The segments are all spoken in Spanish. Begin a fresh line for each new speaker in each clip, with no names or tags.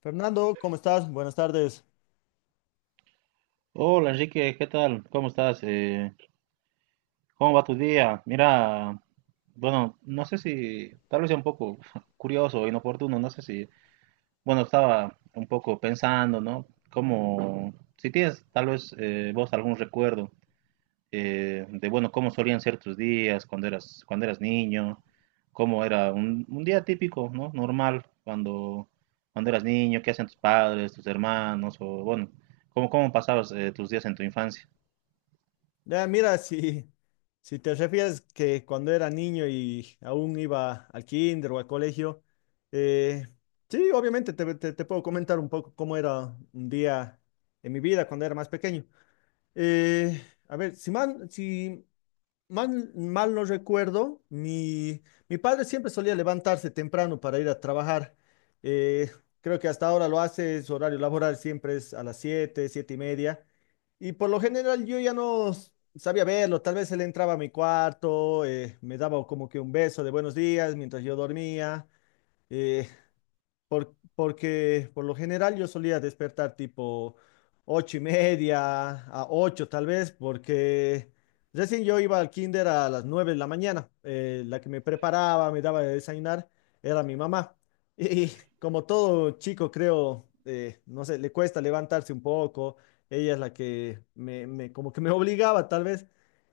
Fernando, ¿cómo estás? Buenas tardes.
Hola Enrique, ¿qué tal? ¿Cómo estás? ¿Cómo va tu día? Mira, bueno, no sé si, tal vez sea un poco curioso o inoportuno, no sé si, bueno, estaba un poco pensando, ¿no? Como, si tienes tal vez vos algún recuerdo de, bueno, cómo solían ser tus días cuando eras niño, cómo era un día típico, ¿no? Normal, cuando eras niño, qué hacían tus padres, tus hermanos, o bueno, cómo pasabas tus días en tu infancia.
Ya, mira, si te refieres que cuando era niño y aún iba al kinder o al colegio, eh, sí, obviamente te puedo comentar un poco cómo era un día en mi vida cuando era más pequeño. Eh, a ver, si mal no recuerdo, mi padre siempre solía levantarse temprano para ir a trabajar. Eh, Creo que hasta ahora lo hace, su horario laboral siempre es a las siete y media. Y por lo general yo ya no sabía verlo, tal vez él entraba a mi cuarto, me daba como que un beso de buenos días mientras yo dormía. eh, Porque por lo general yo solía despertar tipo 8:30 a ocho tal vez, porque recién yo iba al kinder a las 9 de la mañana. La que me preparaba, me daba de desayunar, era mi mamá. Y como todo chico, creo, no sé, le cuesta levantarse un poco. Ella es la que como que me obligaba tal vez.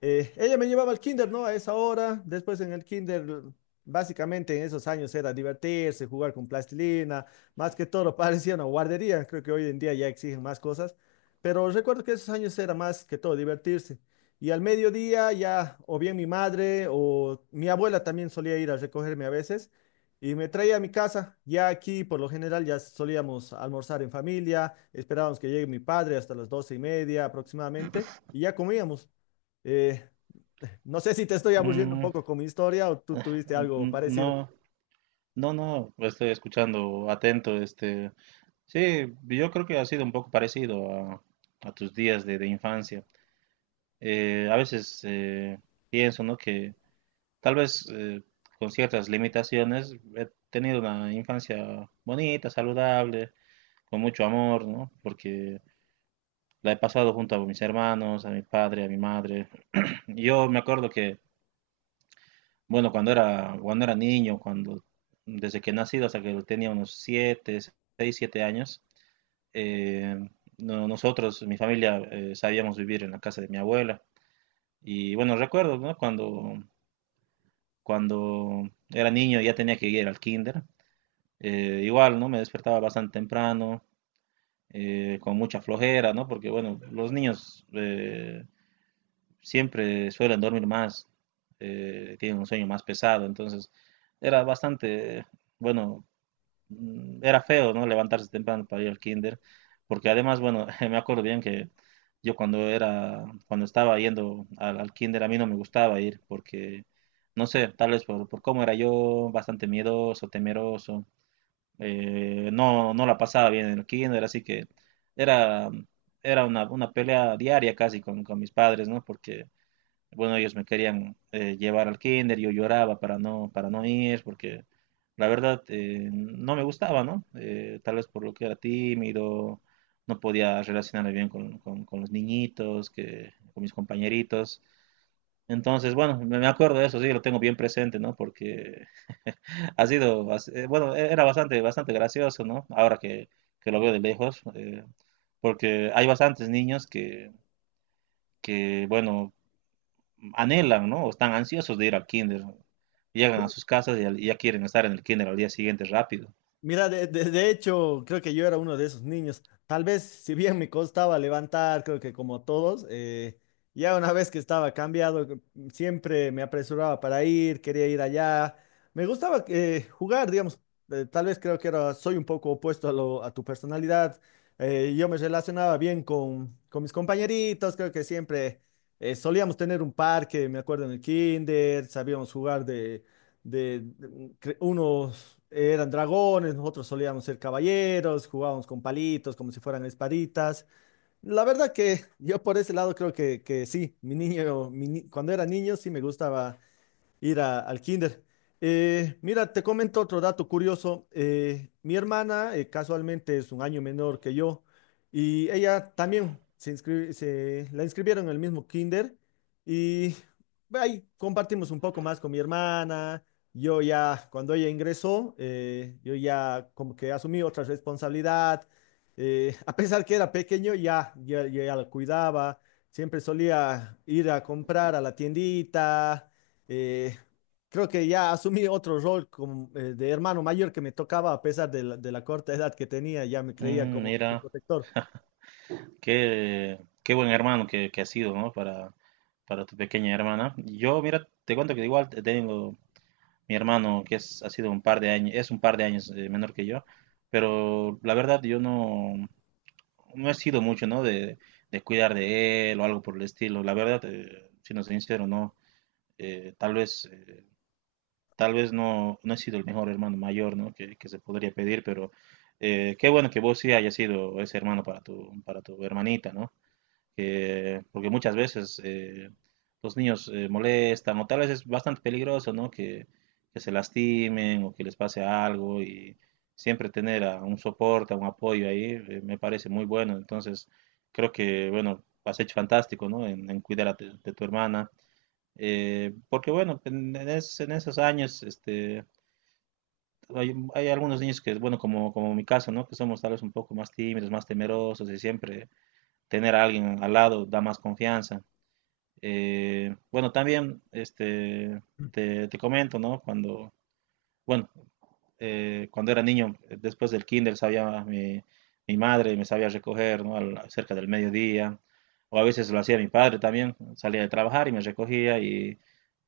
Ella me llevaba al kinder, ¿no? A esa hora. Después en el kinder, básicamente en esos años era divertirse, jugar con plastilina. Más que todo parecía una guardería. Creo que hoy en día ya exigen más cosas. Pero recuerdo que esos años era más que todo divertirse. Y al mediodía ya o bien mi madre o mi abuela también solía ir a recogerme a veces y me traía a mi casa. Ya aquí por lo general ya solíamos almorzar en familia, esperábamos que llegue mi padre hasta las 12:30 aproximadamente y ya comíamos. Eh, no sé si te estoy aburriendo un
Mm,
poco con mi historia o tú
Ah,
tuviste algo parecido.
no, no, no, estoy escuchando atento, este, sí, yo creo que ha sido un poco parecido a tus días de infancia. A veces pienso, ¿no? Que tal vez con ciertas limitaciones he tenido una infancia bonita, saludable, con mucho amor, ¿no? Porque la he pasado junto a mis hermanos, a mi padre, a mi madre. Yo me acuerdo que Bueno, cuando era niño, desde que he nacido hasta que tenía unos 7 6 7 años, eh, nosotros, mi familia, sabíamos vivir en la casa de mi abuela. Y bueno, recuerdo, ¿no? Cuando era niño ya tenía que ir al kinder. Igual, ¿no? Me despertaba bastante temprano, con mucha flojera, ¿no? Porque bueno, los niños siempre suelen dormir más, tienen un sueño más pesado, entonces era bastante, bueno, era feo, ¿no? Levantarse temprano para ir al kinder, porque además, bueno, me acuerdo bien que yo cuando estaba yendo al kinder, a mí no me gustaba ir, porque, no sé, tal vez por, cómo era yo, bastante miedoso, temeroso, no, no la pasaba bien en el kinder, así que era, era una pelea diaria casi con mis padres, ¿no? Porque bueno, ellos me querían llevar al kinder, yo lloraba para no ir, porque la verdad no me gustaba, ¿no? Tal vez por lo que era tímido, no podía relacionarme bien con los niñitos, con mis compañeritos. Entonces, bueno, me acuerdo de eso, sí, lo tengo bien presente, ¿no? Porque ha sido, bueno, era bastante, bastante gracioso, ¿no? Ahora que lo veo de lejos, porque hay bastantes niños que, bueno, anhelan, ¿no? O están ansiosos de ir al kinder. Llegan a sus casas y y ya quieren estar en el kinder al día siguiente rápido.
Mira, de hecho, creo que yo era uno de esos niños. Tal vez, si bien me costaba levantar, creo que como todos, ya una vez que estaba cambiado, siempre me apresuraba para ir, quería ir allá. Me gustaba jugar, digamos. Tal vez creo que era, soy un poco opuesto a tu personalidad. Yo me relacionaba bien con mis compañeritos, creo que siempre solíamos tener un parque, me acuerdo en el kinder, sabíamos jugar unos eran dragones, nosotros solíamos ser caballeros, jugábamos con palitos como si fueran espaditas. La verdad que yo por ese lado creo que sí, mi niño, mi ni- cuando era niño sí me gustaba ir al kinder. Mira, te comento otro dato curioso. Mi hermana casualmente es un año menor que yo y ella también se la inscribieron en el mismo kinder y ahí compartimos un poco más con mi hermana. Yo ya, cuando ella ingresó, yo ya como que asumí otra responsabilidad. A pesar que era pequeño, ya la cuidaba. Siempre solía ir a comprar a la tiendita eh, creo que ya asumí otro rol como, de hermano mayor que me tocaba a pesar de la corta edad que tenía, ya me creía como su
Mira,
protector.
qué buen hermano que has sido, ¿no? Para tu pequeña hermana. Yo, mira, te cuento que igual tengo mi hermano que es, ha sido un par de años, es un par de años menor que yo, pero la verdad yo no he sido mucho, ¿no? De cuidar de él o algo por el estilo. La verdad, siendo sincero, no. Eh, tal vez... eh, Tal vez no he sido el mejor hermano mayor, ¿no? Que se podría pedir, pero qué bueno que vos sí hayas sido ese hermano para tu hermanita, ¿no? Porque muchas veces los niños molestan, o tal vez es bastante peligroso, ¿no? Que se lastimen o que les pase algo, y siempre tener a un soporte, a un apoyo ahí, me parece muy bueno. Entonces, creo que, bueno, has hecho fantástico, ¿no? En cuidar de tu hermana. Porque bueno, en esos años, este, hay algunos niños que, bueno, como mi caso, ¿no? Que somos tal vez un poco más tímidos, más temerosos y siempre tener a alguien al lado da más confianza. Bueno, también, este, te comento, ¿no? Bueno, cuando era niño, después del kinder, sabía mi madre, me sabía recoger, ¿no? Cerca del mediodía, o a veces lo hacía mi padre también, salía de trabajar y me recogía y,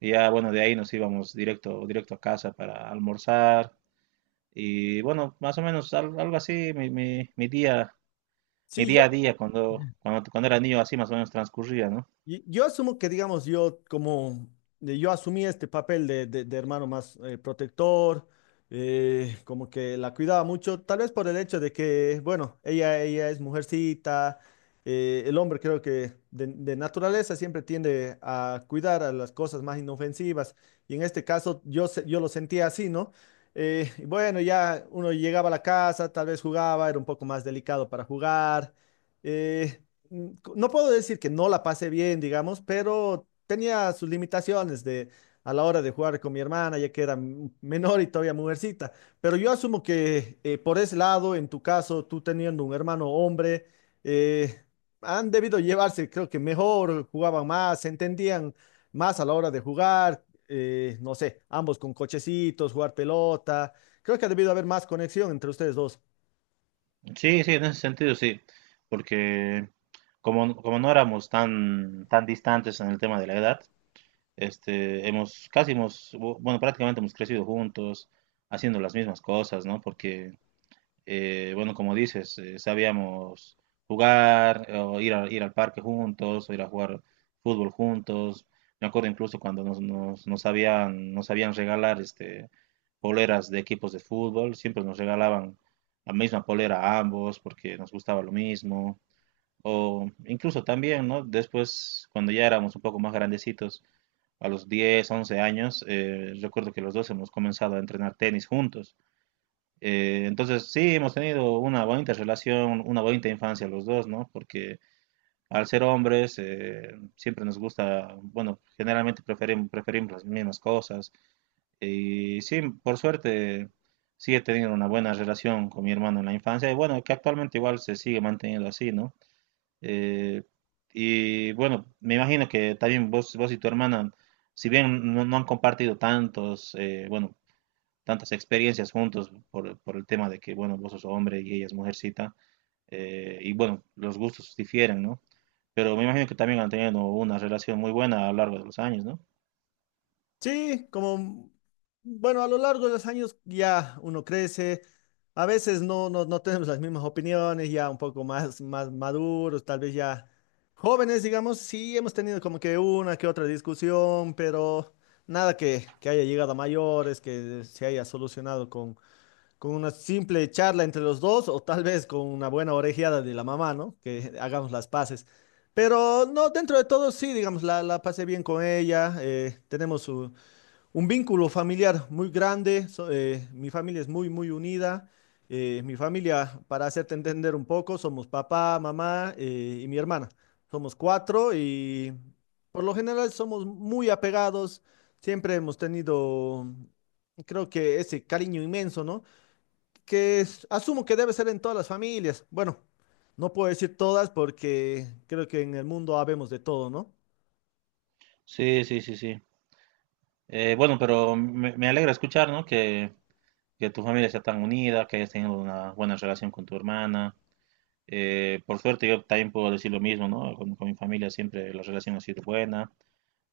y ya, bueno, de ahí nos íbamos directo a casa para almorzar y bueno, más o menos algo así, mi
Sí, yo,
día a día cuando era niño así más o menos transcurría, ¿no?
Y- Yo asumo que, digamos, yo como yo asumí este papel de hermano más protector, como que la cuidaba mucho, tal vez por el hecho de que, bueno, ella es mujercita, el hombre creo que de naturaleza siempre tiende a cuidar a las cosas más inofensivas, y en este caso yo, yo lo sentía así, ¿no? Y bueno, ya uno llegaba a la casa, tal vez jugaba, era un poco más delicado para jugar. eh, mm, no puedo decir que no la pasé bien, digamos, pero tenía sus limitaciones de a la hora de jugar con mi hermana, ya que era menor y todavía mujercita. Pero yo asumo que por ese lado, en tu caso, tú teniendo un hermano hombre, eh, han debido llevarse, creo que mejor, jugaban más, se entendían más a la hora de jugar, no sé, ambos con cochecitos, jugar pelota. Creo que ha debido haber más conexión entre ustedes dos.
Sí, sí, en ese sentido sí, porque como no éramos tan distantes en el tema de la edad. Casi hemos, bueno, prácticamente hemos crecido juntos, haciendo las mismas cosas, ¿no? Porque, bueno, como dices, sabíamos jugar, o ir al parque juntos, o ir a jugar fútbol juntos. Me acuerdo incluso cuando nos habían, nos habían regalar, este, poleras de equipos de fútbol, siempre nos regalaban la misma polera a ambos porque nos gustaba lo mismo. O incluso también, ¿no? Después, cuando ya éramos un poco más grandecitos, a los 10 11 años, recuerdo que los dos hemos comenzado a entrenar tenis juntos. Entonces, sí, hemos tenido una bonita relación, una bonita infancia los dos, ¿no? Porque al ser hombres, siempre nos gusta, bueno, generalmente preferimos las mismas cosas. Y sí, por suerte, sí he tenido una buena relación con mi hermano en la infancia. Y bueno, que actualmente igual se sigue manteniendo así, ¿no? Eh, y bueno, me imagino que también vos y tu hermana, si bien no han compartido bueno, tantas experiencias juntos por el tema de que, bueno, vos sos hombre y ella es mujercita, y bueno, los gustos difieren, ¿no? Pero me imagino que también han tenido una relación muy buena a lo largo de los años, ¿no?
Sí, como, bueno, a lo largo de los años ya uno crece, a veces no tenemos las mismas opiniones, ya un poco más, maduros, tal vez ya jóvenes, digamos, sí hemos tenido como que una que otra discusión, pero nada que haya llegado a mayores, que se haya solucionado con una simple charla entre los dos o tal vez con una buena orejeada de la mamá, ¿no? Que hagamos las paces. Pero no, dentro de todo sí, digamos, la pasé bien con ella, tenemos su un vínculo familiar muy grande. Mi familia es muy, muy unida. Mi familia, para hacerte entender un poco, somos papá, mamá y mi hermana. Somos cuatro y por lo general somos muy apegados. Siempre hemos tenido, creo que ese cariño inmenso, ¿no? Asumo que debe ser en todas las familias. Bueno, no puedo decir todas porque creo que en el mundo habemos de todo, ¿no?
Sí, sí, sí, sí. Bueno, pero me alegra escuchar, ¿no? Que tu familia sea tan unida, que hayas tenido una buena relación con tu hermana. Por suerte yo también puedo decir lo mismo, ¿no? Con mi familia siempre la relación ha sido buena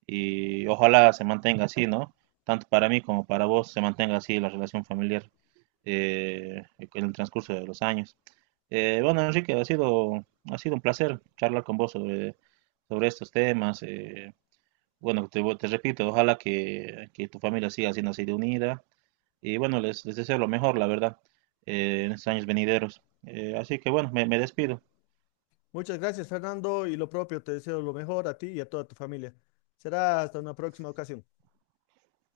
y ojalá se mantenga así, ¿no? Tanto para mí como para vos se mantenga así la relación familiar en el transcurso de los años. Bueno, Enrique, ha sido un placer charlar con vos sobre estos temas. Bueno, te repito, ojalá que tu familia siga siendo así de unida. Y bueno, les deseo lo mejor, la verdad, en estos años venideros. Así que bueno, me despido.
Muchas gracias, Fernando, y lo propio, te deseo lo mejor a ti y a toda tu familia. Será hasta una próxima ocasión.